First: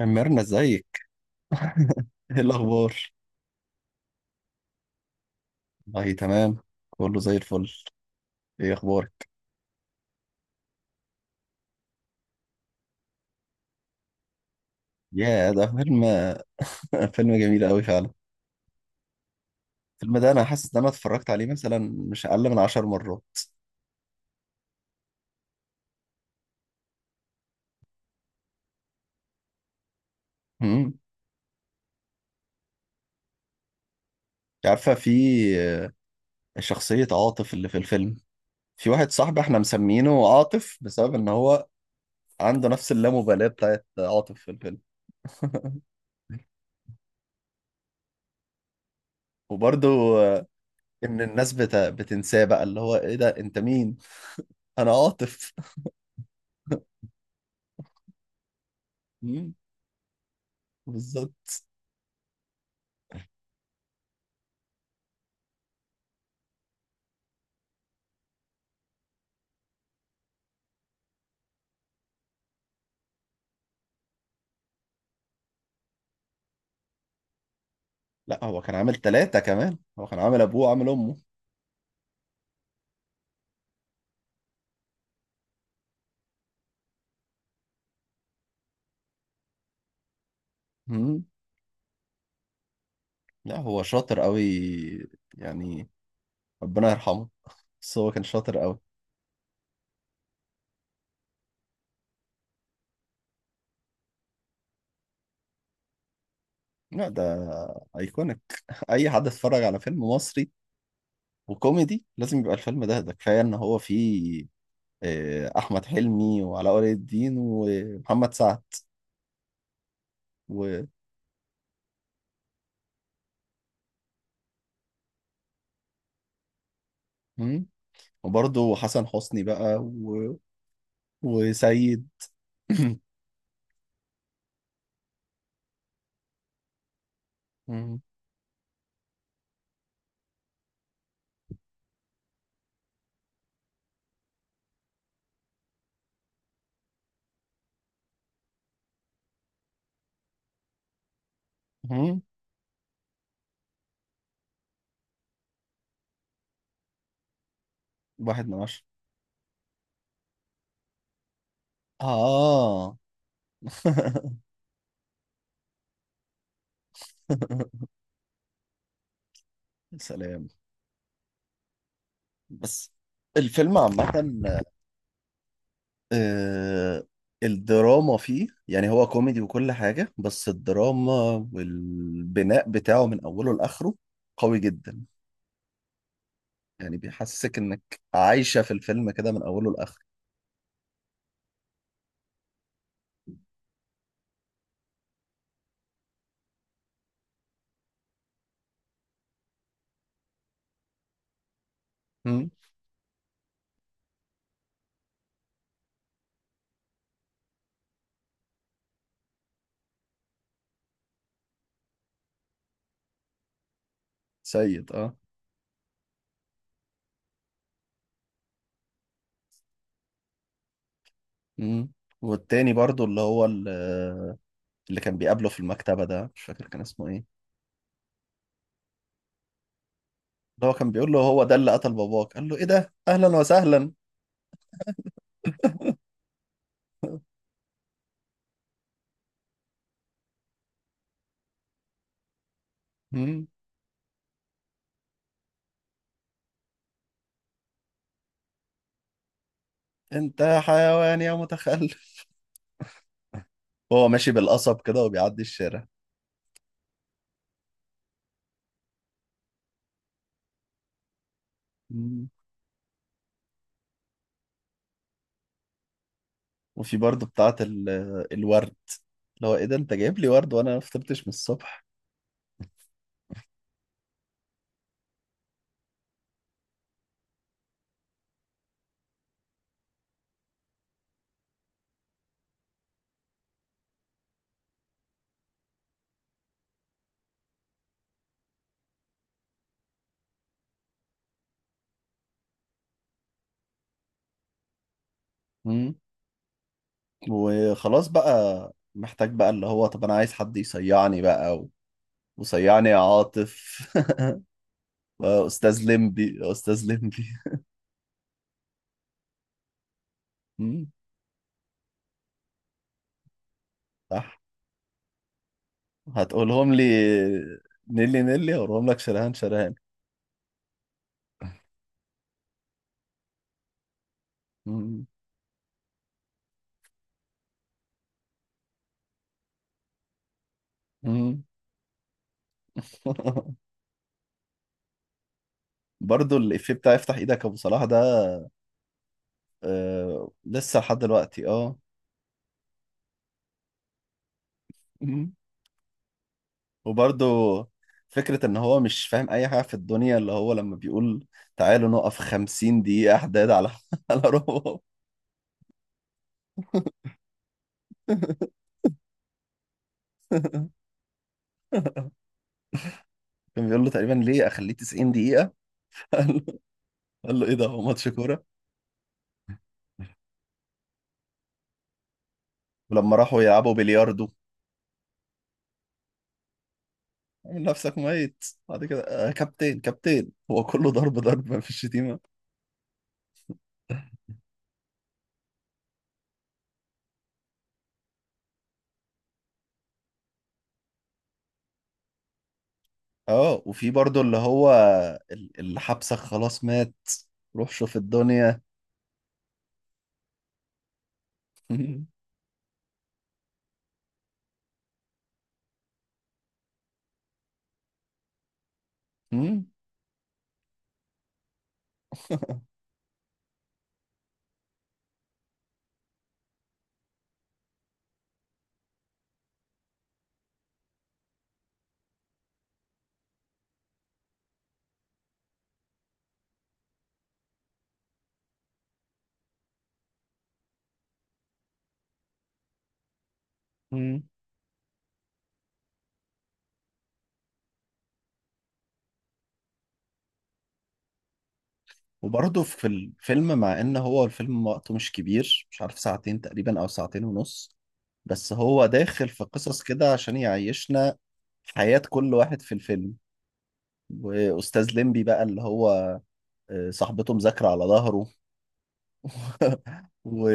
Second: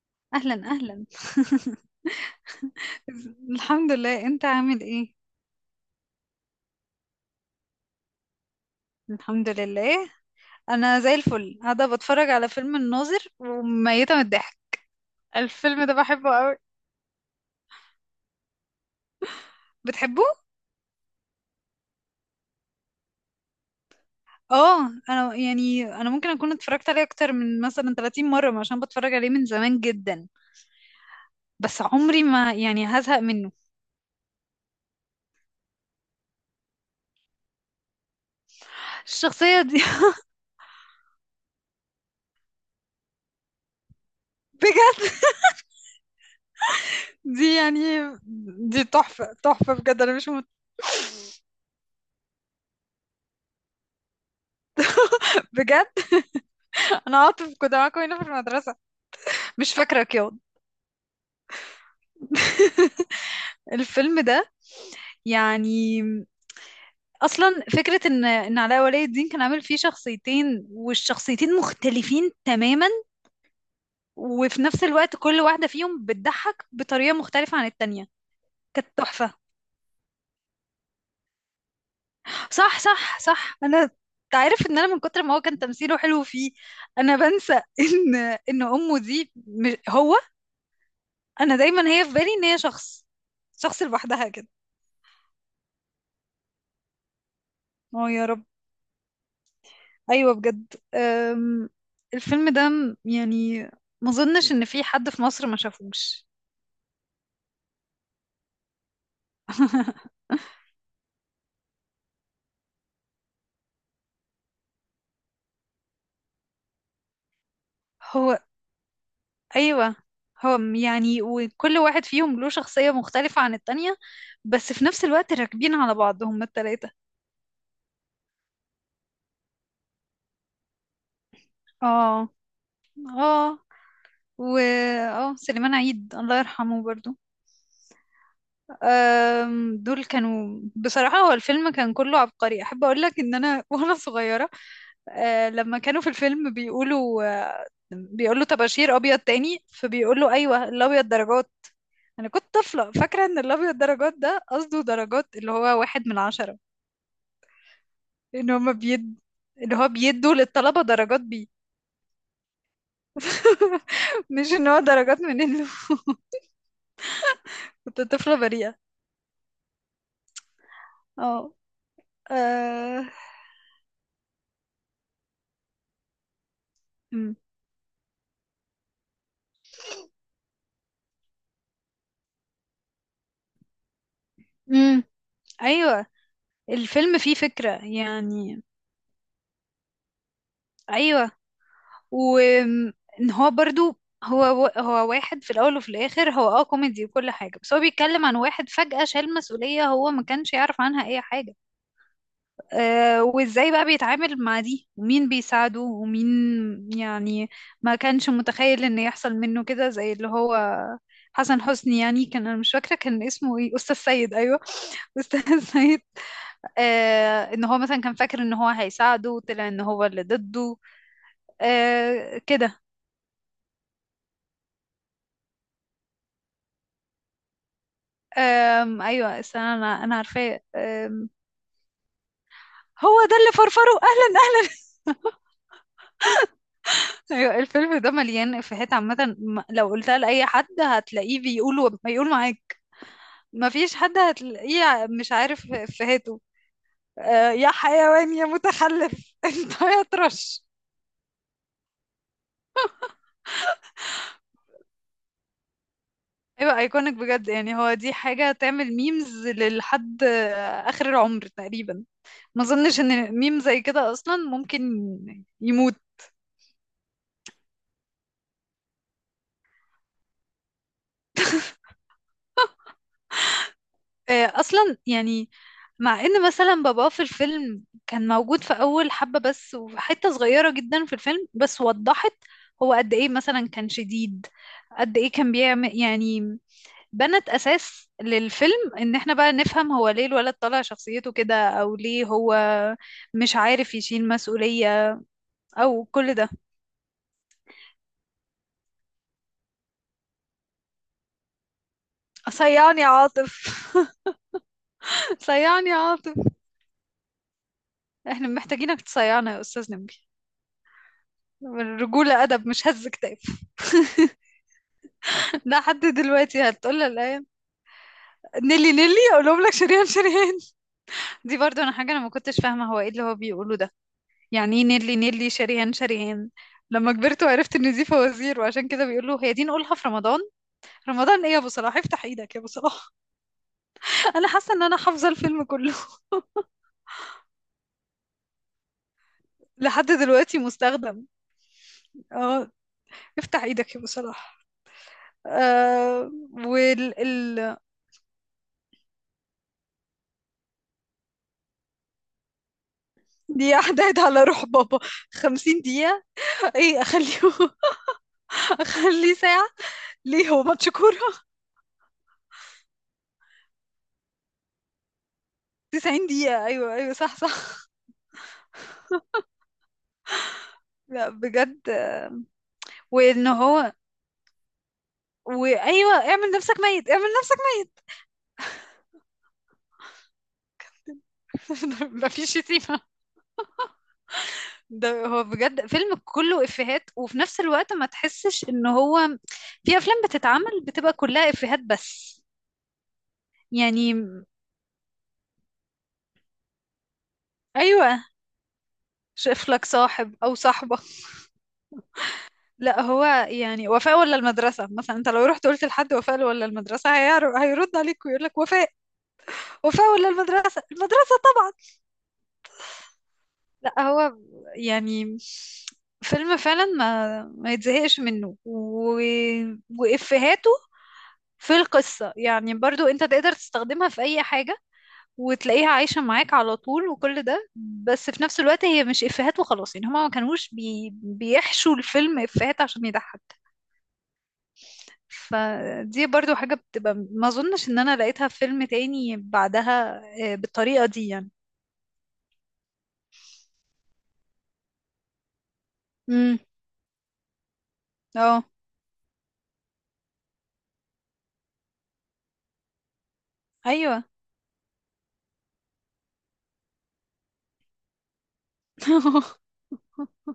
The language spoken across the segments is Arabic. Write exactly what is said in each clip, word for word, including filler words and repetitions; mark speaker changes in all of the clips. Speaker 1: ميرنا
Speaker 2: اهلا
Speaker 1: ازيك.
Speaker 2: اهلا.
Speaker 1: ايه الاخبار؟
Speaker 2: الحمد لله، انت عامل ايه؟
Speaker 1: والله تمام، كله زي الفل. ايه اخبارك؟
Speaker 2: الحمد لله، انا زي الفل، قاعده بتفرج على فيلم الناظر وميته من الضحك.
Speaker 1: يا ده
Speaker 2: الفيلم ده
Speaker 1: فيلم!
Speaker 2: بحبه قوي.
Speaker 1: فيلم جميل قوي فعلا. الفيلم
Speaker 2: بتحبه؟
Speaker 1: ده انا حاسس ان انا اتفرجت عليه مثلا مش اقل من عشر مرات.
Speaker 2: اه، انا يعني انا ممكن اكون اتفرجت عليه اكتر من مثلا تلاتين مره عشان بتفرج عليه من زمان جدا.
Speaker 1: امم
Speaker 2: بس عمري ما يعني هزهق منه.
Speaker 1: أنت عارفه في شخصيه عاطف اللي في الفيلم؟ في واحد صاحبي احنا
Speaker 2: الشخصيه دي
Speaker 1: مسمينه عاطف بسبب ان هو عنده نفس اللامبالاه بتاعت عاطف في الفيلم.
Speaker 2: بجد دي يعني دي تحفه تحفه
Speaker 1: وبرضه
Speaker 2: بجد. انا مش مت...
Speaker 1: آه، ان الناس بت... بتنساه بقى، اللي هو ايه ده انت مين؟ انا عاطف.
Speaker 2: بجد انا عاطف كنت معاكم هنا في المدرسه،
Speaker 1: مم،
Speaker 2: مش فاكرك ياض؟
Speaker 1: بالظبط.
Speaker 2: الفيلم ده يعني اصلا فكره ان ان علاء ولي الدين كان عامل فيه شخصيتين، والشخصيتين مختلفين تماما، وفي نفس الوقت كل واحده فيهم بتضحك بطريقه مختلفه عن التانية.
Speaker 1: لا هو كان
Speaker 2: كانت
Speaker 1: عامل
Speaker 2: تحفه.
Speaker 1: ثلاثة، كمان هو كان عامل أبوه وعامل أمه.
Speaker 2: صح صح صح. انا تعرف ان انا من كتر ما هو كان تمثيله حلو فيه انا بنسى ان ان امه دي مش- هو
Speaker 1: مم.
Speaker 2: انا دايما هي في بالي ان هي شخص،
Speaker 1: لا هو
Speaker 2: شخص
Speaker 1: شاطر
Speaker 2: لوحدها
Speaker 1: قوي،
Speaker 2: كده.
Speaker 1: يعني ربنا يرحمه، بس
Speaker 2: اه
Speaker 1: هو كان
Speaker 2: يا رب.
Speaker 1: شاطر قوي.
Speaker 2: ايوه بجد. أم، الفيلم ده م- يعني ما اظنش ان في حد في مصر ما شافوش.
Speaker 1: لا، ده أيكونيك. أي حد اتفرج على فيلم مصري وكوميدي لازم يبقى الفيلم ده ده كفاية إن هو فيه آه، أحمد حلمي وعلاء ولي الدين ومحمد
Speaker 2: هو
Speaker 1: سعد
Speaker 2: ايوه. هو م-
Speaker 1: و...
Speaker 2: يعني وكل واحد فيهم له شخصية مختلفة عن التانية، بس في نفس الوقت راكبين على بعض هما التلاتة.
Speaker 1: مم. وبرضه حسن حسني بقى و... وسيد.
Speaker 2: اه اه و اه سليمان عيد الله يرحمه برضو.
Speaker 1: مم.
Speaker 2: أم، دول كانوا بصراحة. هو الفيلم كان كله عبقري. احب اقول لك ان انا وانا صغيرة، آه، لما كانوا في الفيلم بيقولوا آه، بيقولوا طباشير ابيض تاني، فبيقولوا ايوه الابيض درجات.
Speaker 1: مم.
Speaker 2: انا كنت طفله فاكره ان الابيض درجات ده قصده درجات، اللي هو واحد من عشرة.
Speaker 1: واحد
Speaker 2: ان
Speaker 1: من
Speaker 2: هما
Speaker 1: عشرة.
Speaker 2: بيد ان هو بيدوا للطلبه درجات بيه.
Speaker 1: آه.
Speaker 2: مش ان هو درجات من انه. كنت طفله بريئه.
Speaker 1: سلام.
Speaker 2: اه.
Speaker 1: بس
Speaker 2: آه،
Speaker 1: الفيلم عامة، آه،
Speaker 2: أمم.
Speaker 1: الدراما فيه، يعني هو كوميدي وكل حاجة، بس الدراما والبناء بتاعه من أوله لآخره قوي جدا.
Speaker 2: أمم. ايوه
Speaker 1: يعني
Speaker 2: الفيلم فيه
Speaker 1: بيحسسك
Speaker 2: فكره
Speaker 1: إنك عايشة
Speaker 2: يعني.
Speaker 1: في الفيلم كده من أوله لآخره.
Speaker 2: ايوه. وان هو برضو، هو هو واحد في الاول وفي الاخر. هو اه كوميدي وكل حاجه، بس هو بيتكلم عن واحد فجأة شال مسؤوليه هو ما كانش يعرف عنها اي حاجه.
Speaker 1: مم.
Speaker 2: آه، وازاي بقى بيتعامل مع دي، ومين بيساعده ومين. يعني ما كانش متخيل ان يحصل منه كده. زي اللي هو حسن حسني، يعني كان، انا مش فاكره كان اسمه ايه، استاذ سيد. ايوه.
Speaker 1: سيد، اه.
Speaker 2: استاذ سيد. آه، ان هو مثلا كان فاكر ان هو هيساعده، وطلع ان هو اللي ضده.
Speaker 1: مم.
Speaker 2: آه
Speaker 1: والتاني
Speaker 2: كده.
Speaker 1: برضو اللي هو ال- اللي كان بيقابله في المكتبة ده، مش فاكر كان اسمه ايه.
Speaker 2: أم ايوه، استنى، انا انا عارفاه.
Speaker 1: اللي هو كان بيقول له
Speaker 2: أم،
Speaker 1: هو ده اللي قتل باباك، قال له ايه ده
Speaker 2: هو
Speaker 1: أهلا
Speaker 2: ده اللي فرفره
Speaker 1: وسهلا؟
Speaker 2: اهلا اهلا. ايوه الفيلم ده مليان افيهات عامه. م- لو قلتها لاي حد هتلاقيه بيقول بيقول معاك.
Speaker 1: مم.
Speaker 2: مفيش حد هتلاقيه مش عارف افيهاته. أه يا حيوان يا متخلف، انت يا
Speaker 1: انت
Speaker 2: طرش.
Speaker 1: حيوان يا متخلف، هو ماشي بالقصب كده وبيعدي الشارع.
Speaker 2: ايوه ايكونيك بجد. يعني هو دي حاجه تعمل ميمز للحد، آه، اخر العمر تقريبا.
Speaker 1: مم.
Speaker 2: ما اظنش ان ميم زي كده اصلا ممكن يموت.
Speaker 1: وفي برضه بتاعة ال- الورد، اللي هو ايه ده انت جايب لي ورد وانا ما فطرتش من الصبح؟
Speaker 2: آه، اصلا يعني مع ان مثلا باباه في الفيلم كان موجود في اول حبة بس، وحتة صغيرة جدا في الفيلم، بس وضحت هو قد ايه مثلا كان شديد، قد ايه كان بيعمل يعني بنت اساس للفيلم، ان احنا بقى نفهم هو ليه الولد طالع شخصيته كده، او ليه هو مش عارف يشيل مسؤولية
Speaker 1: مم.
Speaker 2: او كل ده.
Speaker 1: وخلاص بقى محتاج بقى اللي هو، طب انا عايز حد يصيعني بقى و... وصيعني يا
Speaker 2: صيعني يا عاطف.
Speaker 1: عاطف. استاذ
Speaker 2: صيعني يا عاطف.
Speaker 1: لمبي، استاذ لمبي.
Speaker 2: احنا محتاجينك تصيعنا يا استاذ نبي.
Speaker 1: مم.
Speaker 2: الرجولة ادب مش هز كتاب.
Speaker 1: صح.
Speaker 2: لحد دلوقتي
Speaker 1: هتقولهم لي؟
Speaker 2: هتقول لها الايه،
Speaker 1: نيلي نيلي، هقولهم
Speaker 2: نيلي
Speaker 1: لك
Speaker 2: نيلي،
Speaker 1: شرهان
Speaker 2: اقول لهم لك
Speaker 1: شرهان.
Speaker 2: شريهان شريهان. دي برضو انا حاجه انا ما كنتش فاهمه هو ايه اللي هو بيقوله ده. يعني ايه
Speaker 1: مم.
Speaker 2: نيلي نيلي شريهان شريهان؟ لما كبرت وعرفت ان دي فوازير، وعشان كده بيقول له هي دي نقولها في رمضان.
Speaker 1: مم.
Speaker 2: رمضان ايه يا ابو صلاح، افتح ايدك يا ابو صلاح. انا حاسه ان انا حافظه الفيلم كله.
Speaker 1: برضو الإفيه بتاع افتح ايدك يا ابو صلاح ده،
Speaker 2: لحد
Speaker 1: آه
Speaker 2: دلوقتي
Speaker 1: لسه لحد
Speaker 2: مستخدم.
Speaker 1: دلوقتي، اه.
Speaker 2: اه افتح ايدك يا ابو صلاح.
Speaker 1: مم.
Speaker 2: آه وال
Speaker 1: وبرضه
Speaker 2: ال...
Speaker 1: فكرة إن هو مش فاهم أي حاجة في الدنيا، اللي هو لما بيقول تعالوا نقف خمسين دقيقة حداد على
Speaker 2: دي احداد
Speaker 1: على
Speaker 2: على روح
Speaker 1: روبوت.
Speaker 2: بابا. خمسين دقيقة؟ ايه، اخليه، اخليه ساعة. ليه هو ماتش كورة؟
Speaker 1: كان بيقول له تقريبا ليه أخليه تسعين دقيقة؟
Speaker 2: تسعين
Speaker 1: قال له
Speaker 2: دقيقة. أيوة أيوة صح
Speaker 1: قال له إيه ده هو
Speaker 2: صح.
Speaker 1: ماتش كورة؟
Speaker 2: لا بجد.
Speaker 1: ولما راحوا
Speaker 2: وإن
Speaker 1: يلعبوا
Speaker 2: هو،
Speaker 1: بلياردو،
Speaker 2: وأيوة اعمل نفسك ميت، اعمل نفسك
Speaker 1: عامل نفسك ميت، بعد كده آه كابتن كابتن. هو كله ضرب ضرب، ما فيش
Speaker 2: ميت. ده
Speaker 1: شتيمة.
Speaker 2: مفيش شتيمة. ده هو بجد فيلم كله إفيهات، وفي نفس الوقت ما تحسش إن هو، في أفلام بتتعمل بتبقى كلها إفيهات بس
Speaker 1: اه، وفي
Speaker 2: يعني.
Speaker 1: برضه اللي هو ال- اللي حبسك خلاص مات، روح شوف
Speaker 2: أيوة
Speaker 1: الدنيا.
Speaker 2: شايف لك صاحب أو صاحبة. لا هو يعني وفاء ولا المدرسة، مثلا أنت لو رحت قلت لحد وفاء ولا المدرسة هيعرف هيرد عليك ويقول لك وفاء.
Speaker 1: مم.
Speaker 2: وفاء ولا المدرسة، المدرسة. لا هو ب- يعني فيلم فعلا ما ما يتزهقش منه و... وإفهاته في القصة يعني برضو انت تقدر تستخدمها في اي حاجة، وتلاقيها عايشة معاك على طول وكل ده. بس في نفس الوقت هي مش إفهات وخلاص، يعني هما ما كانوش بي... بيحشوا الفيلم إفهات عشان يضحك.
Speaker 1: مم.
Speaker 2: فدي برضو حاجة بتبقى ما اظنش ان انا لقيتها في فيلم تاني بعدها، آه، بالطريقة دي يعني.
Speaker 1: وبرضه في الفيلم، مع ان هو الفيلم وقته مش كبير، مش عارف ساعتين
Speaker 2: امم
Speaker 1: تقريبا او ساعتين ونص، بس
Speaker 2: اه
Speaker 1: هو داخل في قصص كده عشان يعيشنا حياة كل واحد في الفيلم.
Speaker 2: ايوه.
Speaker 1: واستاذ ليمبي بقى اللي هو آه، صاحبته مذاكرة على ظهره. و...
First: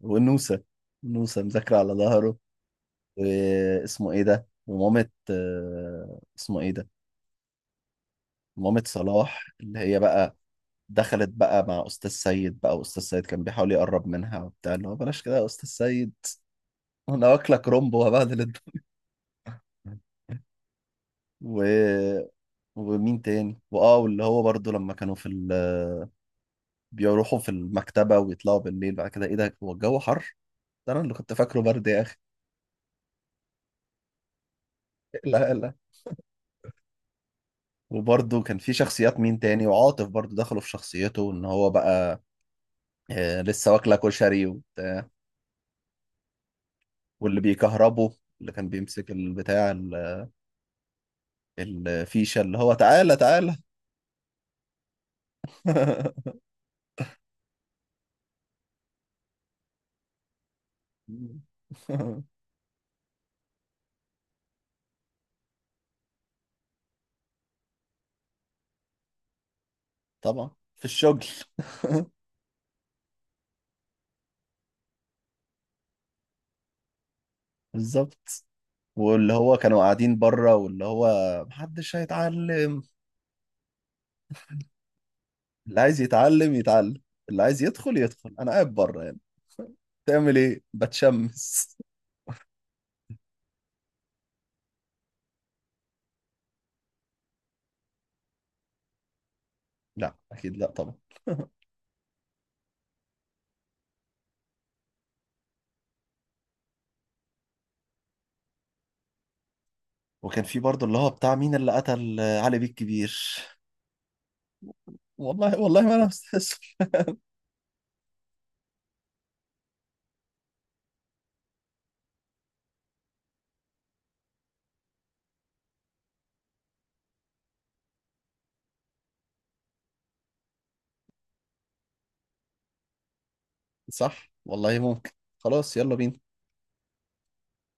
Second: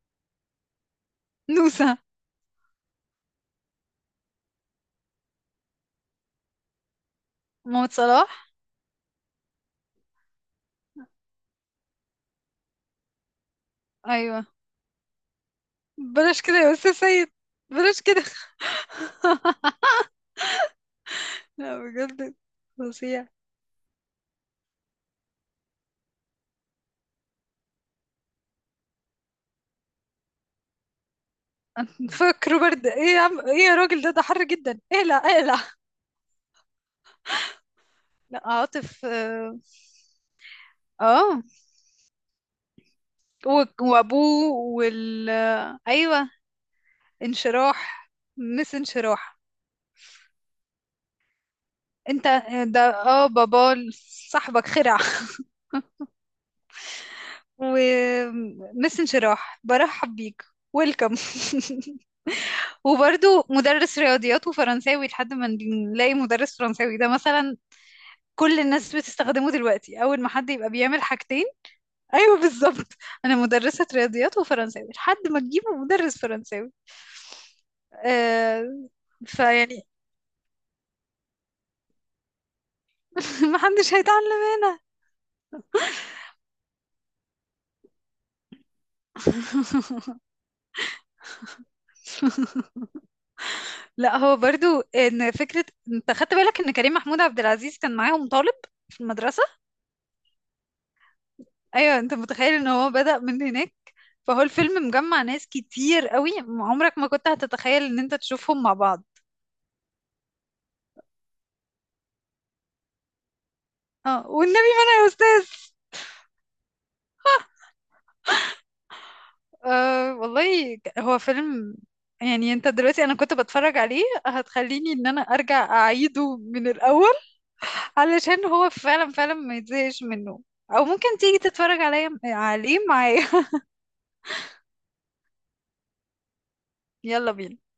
Speaker 1: ونوسة، نوسة مذاكرة على
Speaker 2: نوسة،
Speaker 1: ظهره. واسمه ايه ده، ومامة آه، اسمه ايه ده،
Speaker 2: محمد صلاح.
Speaker 1: مامة صلاح اللي هي بقى دخلت بقى مع أستاذ سيد، بقى وأستاذ سيد كان بيحاول يقرب منها
Speaker 2: ايوه
Speaker 1: وبتاع، اللي هو بلاش كده يا أستاذ سيد،
Speaker 2: بلاش كده يا استاذ
Speaker 1: أنا
Speaker 2: سيد،
Speaker 1: واكلك رومب
Speaker 2: بلاش كده.
Speaker 1: وهبهدل الدنيا و...
Speaker 2: لا بجد
Speaker 1: ومين
Speaker 2: فظيع.
Speaker 1: تاني، وآه واللي هو برضو لما كانوا في ال... بيروحوا في المكتبة ويطلعوا بالليل، بعد كده إيه ده هو الجو حر، ده أنا اللي كنت فاكره برد يا أخي.
Speaker 2: فاكره برد ايه يا عم، ايه يا راجل، ده ده حر جدا، اقلع
Speaker 1: لا
Speaker 2: اقلع.
Speaker 1: لا. وبرضه
Speaker 2: لا
Speaker 1: كان في
Speaker 2: عاطف
Speaker 1: شخصيات مين
Speaker 2: اه.
Speaker 1: تاني، وعاطف برضه دخلوا في شخصيته
Speaker 2: آه.
Speaker 1: ان هو بقى آه،
Speaker 2: و-
Speaker 1: لسه واكله كشري
Speaker 2: وابوه
Speaker 1: وبتاع.
Speaker 2: وال ايوه
Speaker 1: واللي
Speaker 2: انشراح،
Speaker 1: بيكهربه، اللي كان
Speaker 2: مس
Speaker 1: بيمسك
Speaker 2: انشراح.
Speaker 1: البتاع ال-
Speaker 2: انت
Speaker 1: الفيشه، اللي هو
Speaker 2: ده
Speaker 1: تعالى
Speaker 2: اه
Speaker 1: تعالى.
Speaker 2: بابا صاحبك خرع. ومس انشراح برحب بيك، ويلكم. وبرضو مدرس رياضيات وفرنساوي لحد ما نلاقي مدرس فرنساوي، ده مثلا كل الناس بتستخدمه دلوقتي، اول ما حد
Speaker 1: طبعا
Speaker 2: يبقى
Speaker 1: في
Speaker 2: بيعمل
Speaker 1: الشغل.
Speaker 2: حاجتين. ايوه بالظبط. انا مدرسة رياضيات وفرنساوي لحد ما تجيبوا مدرس فرنساوي.
Speaker 1: بالظبط.
Speaker 2: آه.
Speaker 1: واللي هو كانوا
Speaker 2: فيعني
Speaker 1: قاعدين بره، واللي هو محدش هيتعلم،
Speaker 2: ما حدش هيتعلم هنا.
Speaker 1: اللي عايز يتعلم يتعلم، اللي عايز يدخل يدخل، انا قاعد بره يعني تعمل ايه، بتشمس.
Speaker 2: لا هو برضو ان فكرة، انت خدت بالك ان كريم محمود عبد العزيز كان معاهم طالب في المدرسة؟
Speaker 1: لا اكيد، لا طبعا.
Speaker 2: ايوه انت متخيل ان هو بدأ من هناك. فهو الفيلم مجمع ناس كتير قوي، عمرك ما كنت هتتخيل ان انت تشوفهم مع بعض.
Speaker 1: وكان في برضه اللي هو بتاع مين اللي قتل علي بيه الكبير.
Speaker 2: اه والنبي ما انا يا استاذ.
Speaker 1: والله والله ما انا مستسلم.
Speaker 2: أه والله ك- هو فيلم يعني. انت دلوقتي انا كنت بتفرج عليه هتخليني ان انا ارجع اعيده من الاول، علشان هو فعلا فعلا ما يتزهقش منه. او ممكن تيجي تتفرج عليا عليه معايا.
Speaker 1: صح والله، ممكن. خلاص يلا بينا.
Speaker 2: يلا بينا.